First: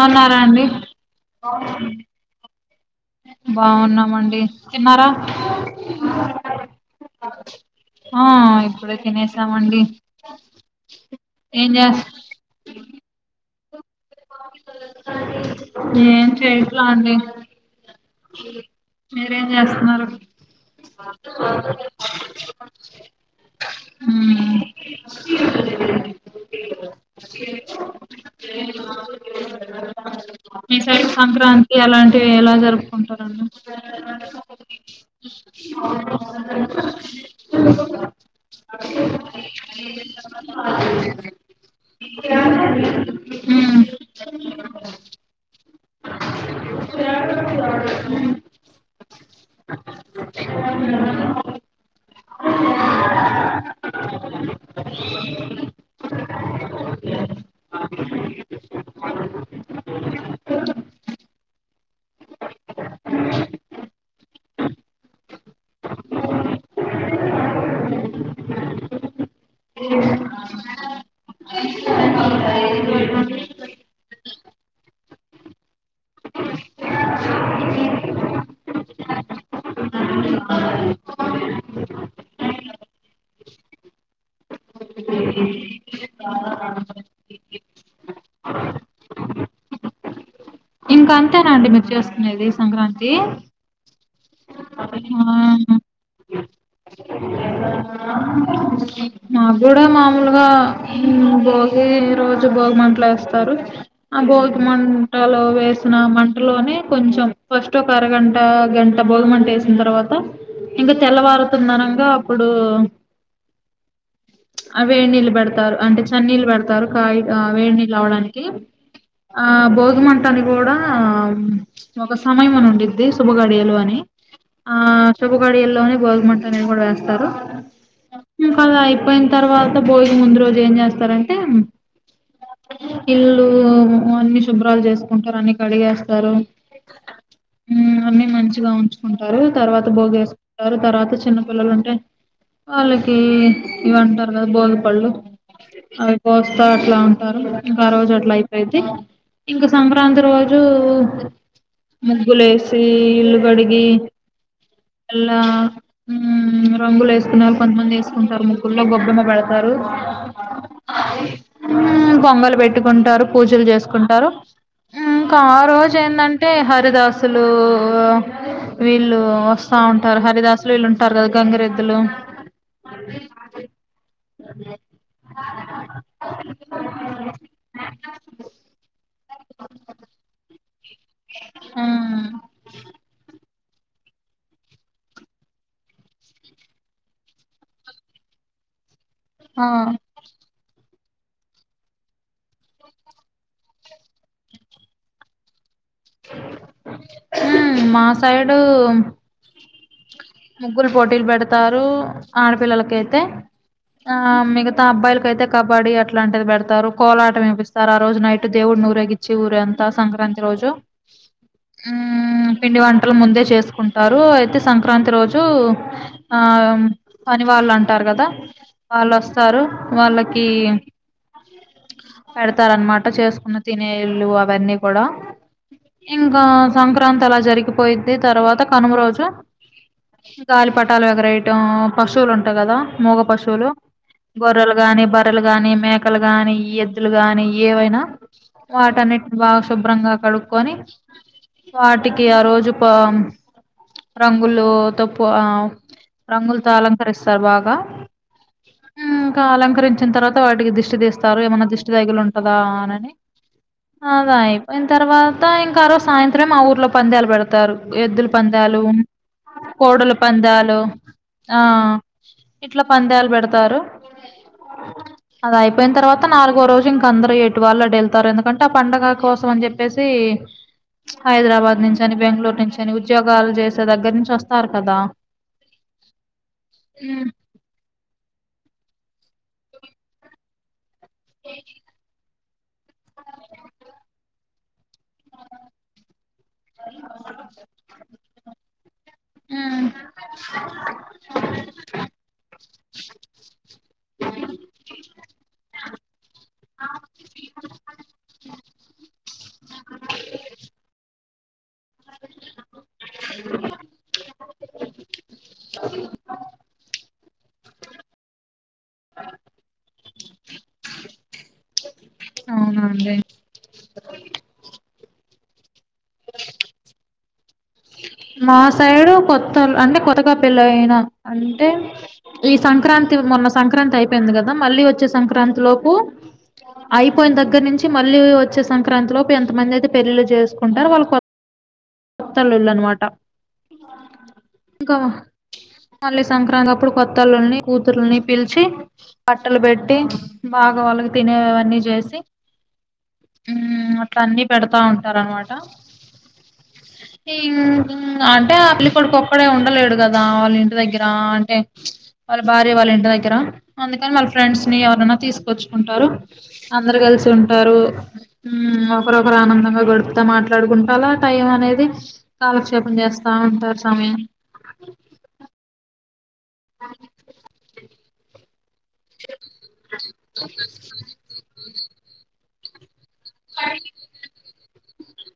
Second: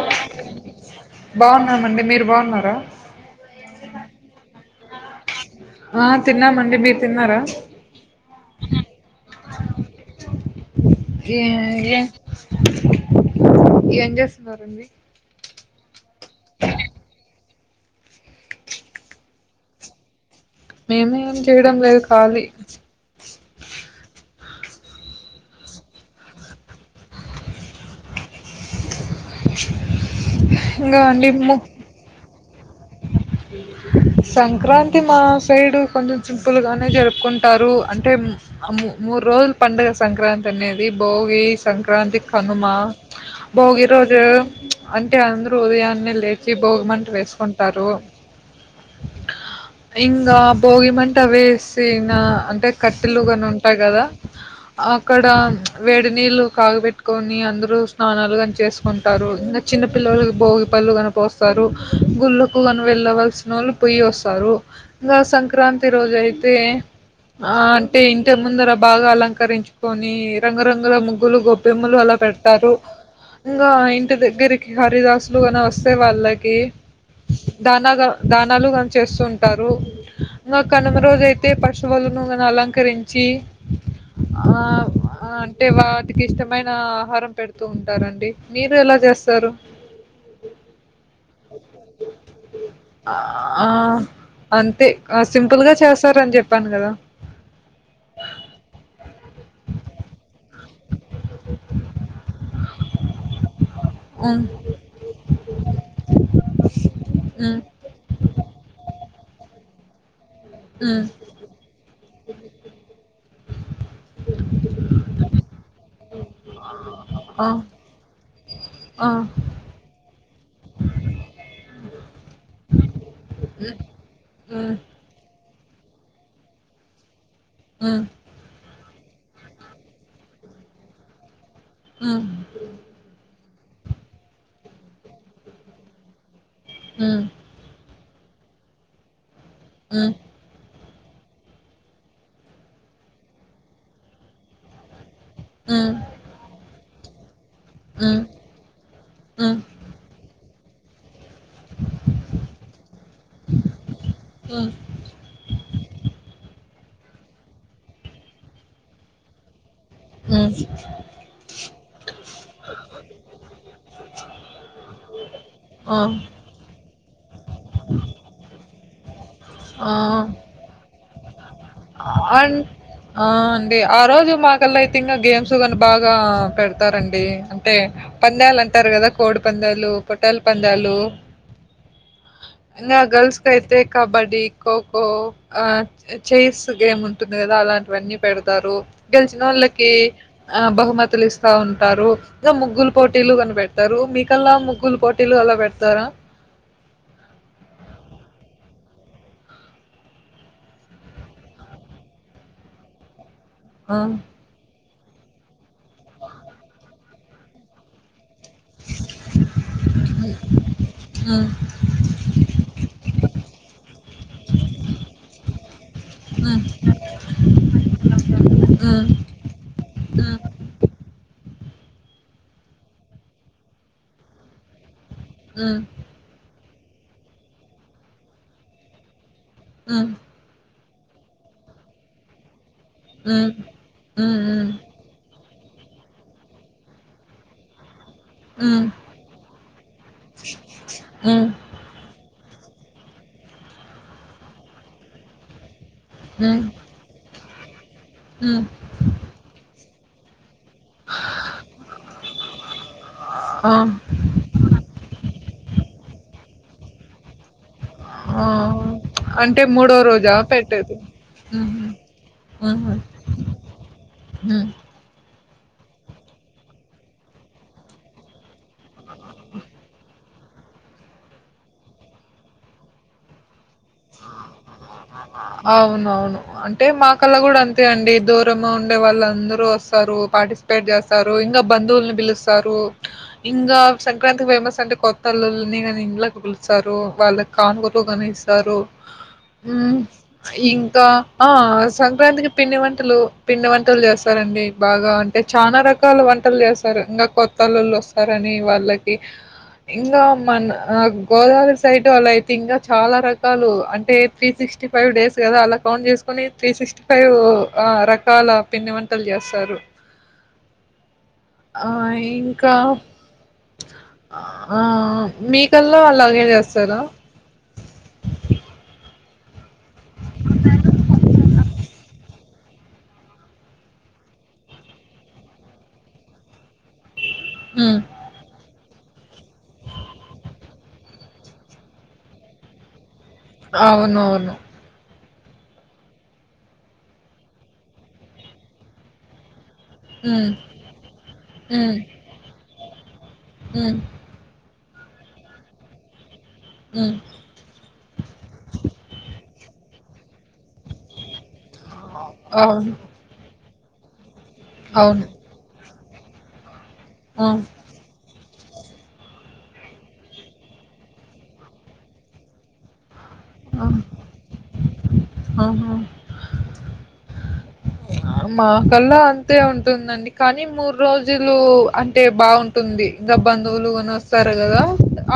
వున్నారా అండి? బాగున్నామండి మీరు బాగున్నారా? బాగున్నామండి తిన్నారా? ఆ తిన్నామండి మీరు తిన్నారా ఆ ఇప్పుడే తినేసామండి ఏ ఏం చేస్ ఏ ఏంజేస్ ఏం చెయ్యట్లా అండి మీరేం చేస్త్నారు? మేము ఏం చెయ్యడం లేదు ఖాళీ ఊమ్ మీ ఇంకా సైడ్ అండి ము సంక్రాంతి అలాంటివి ఎలా జరుపుకుంటారు అండి సంక్రాంతి మా సైడ్ కొంచెం సింపుల్ గానే జరుపుకుంట్ టారు అంటే ఉమ్ ఆ మూ మూడ్ రోజుల పండగ సంక్రాంతి అనేది భోగి, సంక్రాంతి, కనుమ మ్మ్ భోగి రోజు ప్చ్ అంటే అందరూ ఉదయాన్నే లేచి భోగి మంట వేసుకుంటారు ఇంకా ఇంగా భోగిమంట వేసిన అంటే కట్టెలు గాని ఉంటాయ్ గదా? అక్కడ ప్చ్ వేడి నీళ్ళు కాగబెట్కొని అందరూ స్నానాలు ఉంటారు ఇంగ చిన్న పిల్లలకి భోగి పళ్ళు కన పోస్తారు గుళ్ళకు గన వెళ్ళవల్సిన వోళ్ళు పోయ్యి వస్తారు ఇంగ సంక్రాంతి రోజు ఐతే ఆ అంటే ఇంటి ముందర బాగా అలంకరించుకొని రంగరంగుల ముగ్గులు గొబ్బెమ్మలు అలా పెడ్ టారు ఇంగా ఇంటి దగ్గరికి హరిదాసులు కన వస్తే వాళ్ళకి దానాగా దానాలు చేస్తుంటారు ఇంగ కనుమ రోజు ఐతే పశువులును అలంక కరించి ఆ ఆ అంటే వాట్ టికి ఇష్టమైన ఆహారం పెడుతూ ఉంటారండి మీరు ఎలా చేస్తారు? ఇంకా అంతేనా అండి మీరు చేస్కునేది సంక్రాంత్ ఆ ఆ అంతే సింపుల్గా ఆ చేస్తారని చెప్పాను కదా మా గూడ మామూలుగా ఉమ్ భోగి రోజు భోగిమంట్లు వేస్ టారు ఆ ఉమ్ భోగి మంటలో వేసిన మంటలోనే కొంచెం ఉమ్ ఫస్ట్ ఒక అరగంట గంట భోగమంటేసిన తర్వాత ఇంకా ఉమ్ తెల్లవారుతున్నానంగ అప్పుడు ప్చ్ వేడి నీళ్ళు పెడతారు అంటే చన్నీళ్లు పెడతారు కాయ్ ఆ వేడి నీళ్ళు అవ్వడానికి ఆ ఆ భోజమంటని గూడా ఒక సమయం అని ఉండిద్ది శుభ గడియలు ఉమ్ అని ఆ శుభ గడియల్లోనే బోగి మంటనే కూడా వేస్తారు ఉమ్ ఇంకా అలా ఐపోయిన తర్వాత భోగి ముందు రోజు ఏం చేస్తారంటే? ఊ ఇల్లు అన్ని శుభ్రాలు చేసుకుంటారు అన్నీ కడిగేస్తారు ఉమ్ ఉమ్ అన్ని మంచిగా ఉంచుకుంటారు తర్వాత ఉమ్ భోగేస్ ఎవరు తర్వాత చిన్నపిల్లలుంటే వాళ్లకి ఇవంటారు గదా బోదపళ్లు ఉమ్ అవి కోస్తా అట్లా ఉంటారు ఇంకా ఆ రోజు ఉమ్ అట్లా అయి అయితే ఉమ్ ఇంక సంక్రాంతి రోజూ ముగ్గులేసి ఇల్లు గాడిగి హ్మ్. అల్లా ఉమ్మ్ రంగులేసుకునే వరకు కొంతమంది ఏమండీ ఏసుకుంటారు ముగ్గులో గొబ్బెమ్మ పెడతారు ఉమ్మ్ ఉమ్మ్ బొంగలు పెట్టుకుంటారు పూజలు జేసుకుంటారు ఉమ్మ్ ఇంకా ఆ రోజు ఏందంటే అంటే హరిదాసులు వీళ్లు వస్తా ఉంటారు హరిదాసులు సిల్ళుంటారు గదా గంగిరెద్దు అ అం అంటే ఆ రోజు మాకల్లాయితే ఇంకా గేమ్స్ గానీ బాగా పెడతారండి అంటే పందాలు అంటారు గదా కోడి పందాలు పోట్టాల్ పందాలు ఉమ్మ్ ఇగ గర్ల్స్ కేయితే కబడ్డి ఖోఖో ఛైర్స్ గేమ్ ఉంటుంది గదా అలాంటివన్నీ పెడతారు గెలిచిన ఆ వాళ్లకి ఆ బహుమతులు ఇస్తా ఉంటారు ఇగ ముగ్గులు పోటీలు గానీ పెడతారా మీకల్లా ముగ్గులు పోటీలు అలా పెడతారా ఉమ్మ్ మా సైడు ముగ్గులు పోటీలు పెడతారు ఆడపిల్లలకైతే ఆ మిగతా తా అబ్బాయిలకయితే కబడ్డీ అట్లాంటిది పెడతారు కోలాట ఏపిస్తారు ఆ రోజు నైట్ ట్ దేవుడినీ ఊరేగిచ్చి ఊరంతా సంక్రాంతి రోజు హ్మ్. ఉమ్మ్ పిండి వంటలు ముందే చేసుకుంటారు అయితే సంక్రాంతి త్రి రోజు ఆ హ్మ్. పని వాళ్లు అంటారు గదా హ్మ్. అళ్లు వస్తారు హ్మ్. వాళ్లకి పెడతారన్నమాట చేసుకున్న తినేళ్ళు అవన్నీ గూడ ఉమ్మ్ ఇంకా సంక్రాంతి అలా జరిగిపోయిది తర్వాత కనుము రోజూ ఉమ్మ్ గాలిపటాలు ఎగరేయటం పశువులు ఉంటాయి గదా మూగ హ్మ్. పశువులు హ్మ్. హ్మ్. గొర్రెలు గానీ బర్రలు గానీ మేకలు గానీ ఎద్దులు గానీ ఏవైనా హ్మ్. వాటన్నిటి బాగా శుభ్రంగా కడుక్కొని హ్మ్. వాటికి ఆ రోజు పామ్ రంగులు తప్పు ఆ రంగులతో అలంకరిస్తారు బాగా ఉమ్మ్ ఉమ్ ఇంకా అలంకరించిన తర్వాత వాటికి దిష్ దిష్టి దీస్తారు ఏమన్నా దిష్టి దగిలీ ఉంటందా అననీ ఆ! అదాయిపోయిన తర్వాత ఇంకా ఆ రోజ్ సాయంత్రం ఆ ఊర్లో పందాలు పెడతం తారు ఎద్దుల ఆ! పందాలు అంటే మూడో కోడుల రోజా పందాలు పెట్టేది? ఆ హుహు. ఇట్లా హుహు. పందేలు పెడతారు హ్మ్. అది అయిపోయిన తర్వాత నాలుగో రోజు ఇంక అందరూ ఎటు వాళ్లు అటు వెళ్తారు ఎందుకంటే ఆ పండగ కోసం అని జేప్పి చెప్పేసి మ్చ్ హైదరాబాద్ నుంచి అని బెంగళూరు నుంచి అని ఉద్యోగాలు జేసే దగ్గర నుంచి వస్త అవునవును అంటే హ్మ్ మాకల్లావు ఎప్పుడు అంతే అండి దూరము ఉండే వాళ్ళందరూ వస్తారు పార్టిసిపేట్ జేస్తారు స్తారు ఇంగా బంధువుల్ని బీలుస్తారు ఇంగా సంక్రాంతి ఫేమస్ అంటే కొత్తళ్ల్ని ఇండ్ల కి పిలుస్తారు వాళ్లకి కానుగాలు ఎక్కువ గానే ఇస్తారు హ్మ్ ఉమ్మ్ ఇంకా ఆ సంక్రాంతికి పిండి వంటలు పిండి వంటలు జేస్తారండి బాగాంట ఏ చానా రకాల వంట ట్టలు జేస్తారు ఇంగా కొత్తళ్ళళ్ళు వస్తారని వాళ్లకి ఇంగా మన్ అగ్ గోదావరి సైడ్ వాళ్లయితే ఇంకా చాలా రకాలు త్రీ సిక్స్టీ ఫైవ్ డేస్ గదా అలా కౌంట్ జేసుకుని త్రీ సిక్స్టీ ఫైవ్ ఆ రకాల పిండి వంటలు జేస్తారు ఆ ఇంకా అవునండి ఆ మీకల్లా అలాగే జేస్తారా మా సైడు కొత్త అంటే కొత్తగా పెళ్ళయినా అంటే ఈ సంక్రాంతి మొన్న సంక్రాంతి అయిపోయింది గదా మళ్లీ వచ్చే సంక్రాంతి లోపు అయిపోయిన్ దెగ్గర నుంచి హ్మ్. మళ్లీ వచ్ వచ్చే సంక్రాంతి లోపు ఎంతమంది అయితే పెళ్ళిళు జేసుకుంటారు వాళ్లు కొత్ కొత్త అల్లులు అన్నమాట అవునువును ఇంకా మళ్లీ సంక్రాంతి అప్పుడు కొత్తళ్ళల్ని కూతుర్లని పిలిచి బట్టలు బెట్టి హ్మ్. బాగా వాళ్లకు తినేవన్నీ హ్మ్. జేసి హ్మ్. ఇమ్ అట్లా అన్ని పెడతా ఉంటారన్నమాట హ్మ్. టిగ్ టిగ్ అంటే అ పెళ్లి కొడుకు ఒక్కడే ఉండలేడు గదా వాళ్ల ఇంటి దగ్గర అంటే మ్చ్ వాళ్ల భార్య వాళ్ల అవును. ఇంటి దెగ్గర అందుకని వాళ్ల ఫ్రెండ్స్ ని ఎవరైన్నా అవును. తీసుకు కోచూకుంటారు అందరూ గాలిసి ఆ! ఉంటారు ఉమ్మ్ ఒకరొకరు ఆనందంగా గడుపుతా మాట్లాడుకుంటాల టైం అనేది కాలక్షేపం జేస్త తా ఉంటారు సమయం ఉమ్హు రాలే ఆ మా కల్లా అంతే ఉంటుందండి కానీ మూడు రోజుల్ జూలు అంటే బాగుంటుంది ఇంగ బంధువులు గోన వస్తారు గదా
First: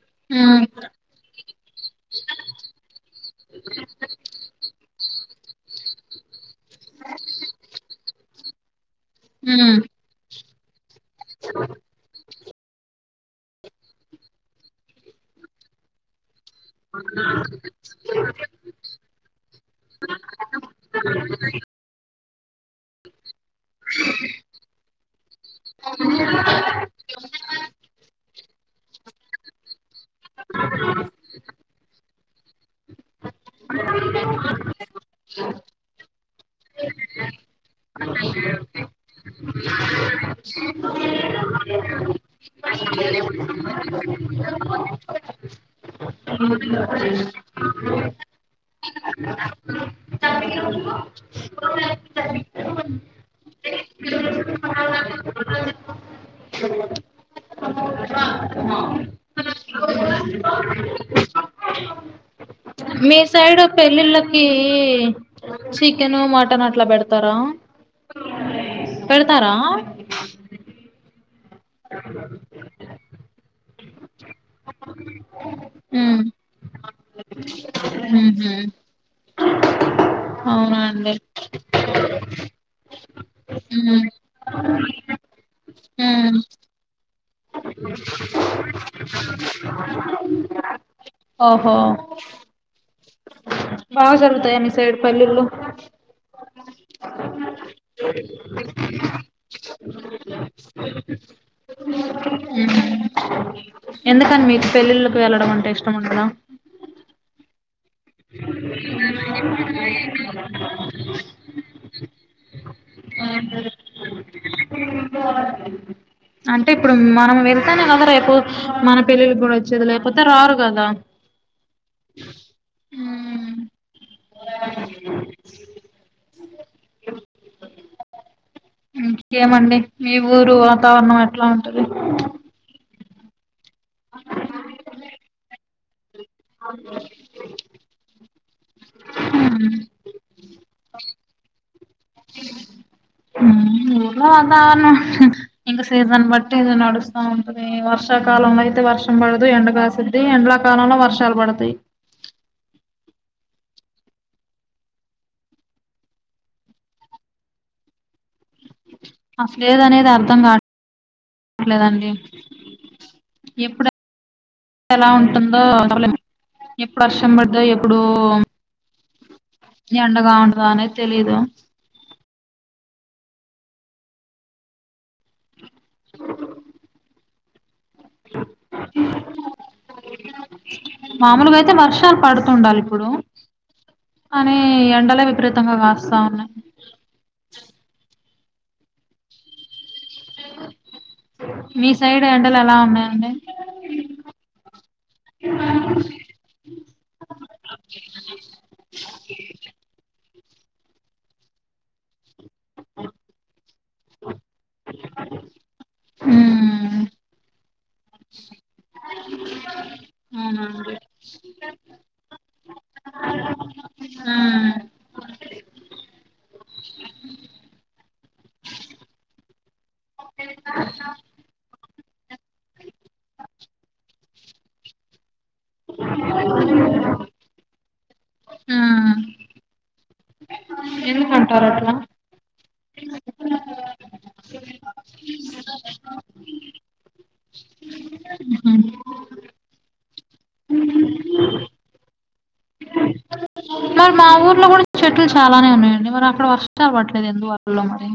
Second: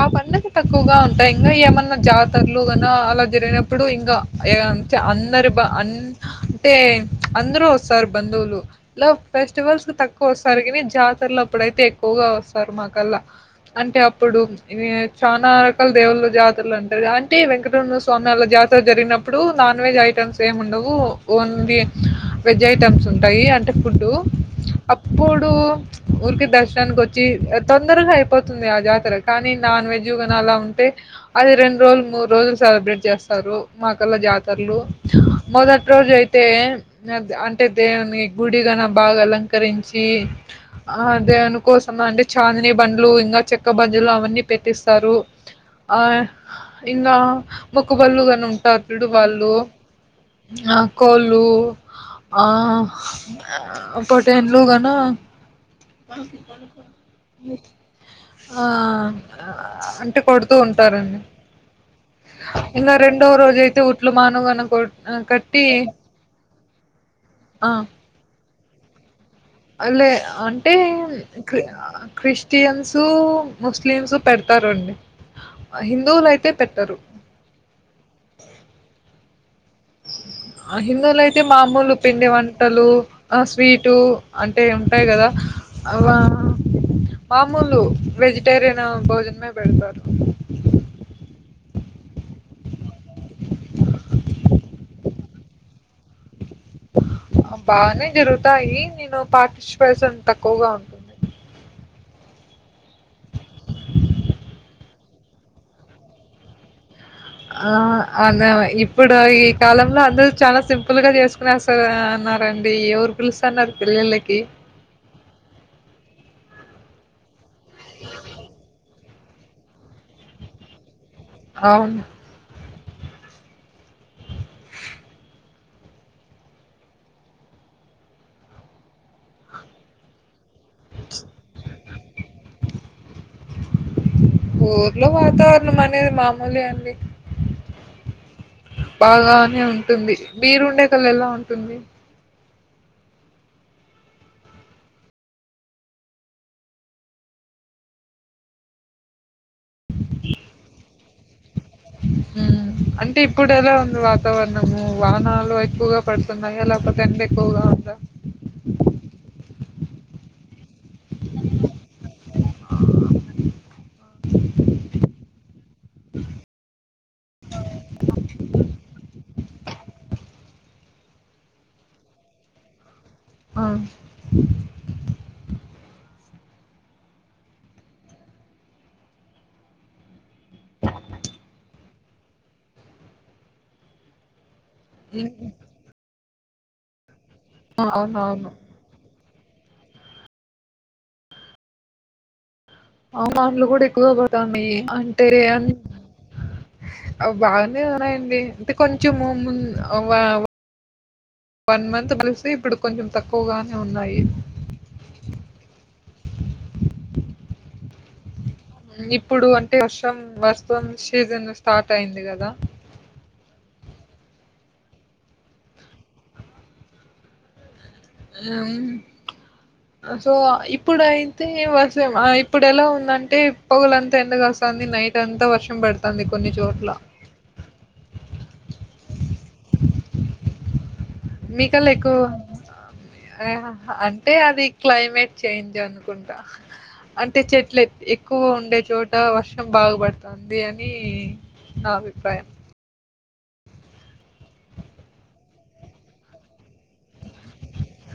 ఆ పండుగ మ్మ్ తక్కువగా ఉంటాయి ఇంకా ఏమన్నా జాతరలు గాన అలా జరిగినప్పుడు ఇంగా ఎగన్ చా అందరు బంధ అన్ అంటే అందరూ వస్తారు బంధువులు ఇలా మ్మ్ ఫెస్టివల్స్ తక్కువ వస్తారు గానీ జాతరలప్పుడైతే ఎక్కువగా వస్త స్తారు మాకల్లా అంటే అప్పుడు మేమే చానా రకాల దేవుళ్ళలు జాత్ తార ఉంటాది అంటే వెంకటరమణ స్వామి అలా జాతర తర జరిగినప్పుడు నాన్ వెజ్ ఐటమ్స్ ఏమి ఉండవు ఓన్లీ వెజ్ ఐటమ్స్ ఉం ఉంటాయి అంటే ఫుడ్ అప్పుడూ ఊర్కి దర్శననికొచ్చి ఆ తొందరగా అయిపో పోతుంది ఆ జాతర కానీ నాన్ వెజ్ గాన అలా ఉంటే అది రెండు రోజులు మూడు రోజులు సెలబ్రేట్ జేస్త తారు మా కల్ల జాతరలు మొదటి రోజైయితే నాగ్దా అంటే దేవుని గుడిగాన బాగా అలంకరించి ఆ దేనికోసం అంటే చాందినీ బండ్లు ఇంగా చెక్క బండ్లు అవన్నీ పెట్టిస్తారు ఆయి ఇంగా మొక్కుబళ్ళు గాను ఉంటారు చూడు వాళ్లు ఆ కోళ్లు ఆ పొట్టేళ్ళు గాను సబ లబ్బీ ఆ అంటే కొడుతూ ఉంటారండి ఇంగ మీ రెండో రోజు సైడ్ అయితే ఉట్లు పెళ్ళిళ్ళకి మానుగన కొ కట్టి చికెను మటన్ అట్లా బెడుతారా ఆ పెడ్తారా లే అంటే క్రిస్టియన్సు ముస్లిమ్సు పెడతారండి అ మ్మ్ హిందువులుయితే పెట్టరు మ్ హు అ అండి హిందువులైతే మామూలు పిండి వంటలు అ స్వీటు మ్మ్ అంటే ఉంటాయి కదా వా మ్మ్ మామూలు వెజిటేరియను భోజనమే పెడతారు ఓహో బాగ జరుగుతాయా మీ సైడ్ పల్లీల్లు బానే జరుగుతాయి నిను పాటిస్పేషన్ తక్కువగా ఉ క మ్ స ఎందుకని మీకు పెళ్ళిళ్ళక్ వెళ్ళడం అంటే ఇష్టం ఉండదా ఆ అదా ఇప్పుడు ఈ కాలంలో అందరు చాలా సింపుల్ గా చేసుకునే అస్ స అన్నారండి ఎవరు పిలుసాన్నార్ పెళ్ళిళ్ళకి బ అంటే ఇప్పుడు మనం వెళ్తేనే కదా రేపు మన పెళ్ళిళ్క్ కూడా వచ్చేది లేకపోతే రారు కదా అవును ఉమ్ యేమండి మీ ఊరు వాతావరణం ఎట్లా ఉంటది అ ఊర్లో వాతావరణం అనేది మామూలే అండి బాగానే ఉంటుంది బీరుండెకల్ ఎలా ఉంటుంది హ్మ్ ఊర్లో వాతావరణం ఇంక సీజన్ బట్టి ఇది నడుస్తా ఉంటుది వర్షాకాలం అయితే వర్షం పడదు ఎండ కాసులు ది ఎండ్ల కాలంలో వర్షాల్ పడతాయి మ్ అంటే ఇప్పుడెల ఎదో ఉంది వాతావరణము వానాలు ఎక్కువగా పడుతున్నాయి లేకపోతే ఎంత ఎక్కువగా ఉందా అస్సల్ద్ అనేది అర్థం కాట్ ట్లేదండి ఎప్పుడై ఎలా ఉంటుందో చెప్పలేం ఎప్పుడు హర్షం పడిదో ఎప్పుడు ఎండగా ఉండద అనేద్ తెలీదు అవును అ మాముల్గైతే వర్షాల్ పడుతుండాలి ఇప్పుడు కానీ ఎండలే హ్మ్. విపరీతంగా కాస్తా ఉన్నాయి అ అవునవును మీ సైడ్ ఎండలాలు ఎలా ఉన్నాయి అవునవున్లు కూడా ఎక్కువగా పోతున్నాయి అంటే అన్ అ బానే ఉన్నాయండి అంటే కొంచం మున్ ముంద్ వా వన్ మంత్ చుసి ఇప్పుడు కొంచం తక్కువగానే ఉన్నాయి మ్మ్ ఇప్పుడు అంటే వర్షం వర్షం అవునండి సీజన్ స్టార్ట్ అయింది కదా ఉమ్ ఉమ్ సో ఇప్పుడైతే వర్షం ఆ ఇప్పుడు ఎలా ఉందంటే పొగలంతా ఎండగా కాస్తాంది నైట్ అంతా వర్షం పడతాంది కొన్ని చోట్ల. ఉమ్ ఎందుకంటారు మీకల్లా అట్లా ఎక్కువ ఆ అంటే అది క్లైమేట్ చేంజ్ అనుకుంటా అంటే చెట్లు ఎక్కువ ఉండే మ్మ్. చోట వర్షం బాగపడతాంది అని నా అభిప్రాయం మరి మా ఊర్లో కూడా చెట్లు చాలానే ఉన్నాయండి మరి అక్కడ వర్షాలు పడట్లేదు ఎందువ వల్ల మరి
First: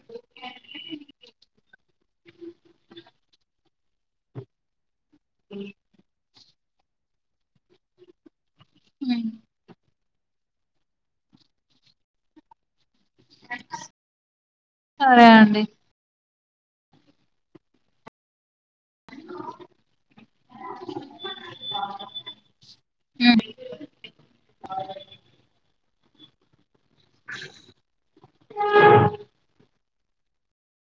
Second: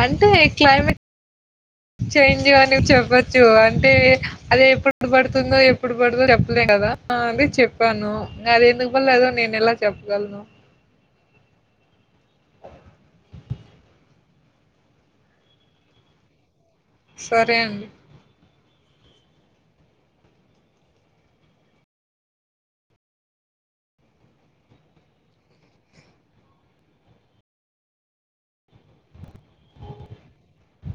అయితే ఈ క్లైమేట్ చేంజు అని చెప్పచ్చు అంటే అది ఎప్పుడు ఎప్పుడు పడుతుందో ఎప్పుడు పడదో చెప్పలేం కదా ఆ అదే చెప్పాను అది ఎందుకు పడలేదో నేను ఎలా చెప్పగలను సరే అండి సరే అండి ఉ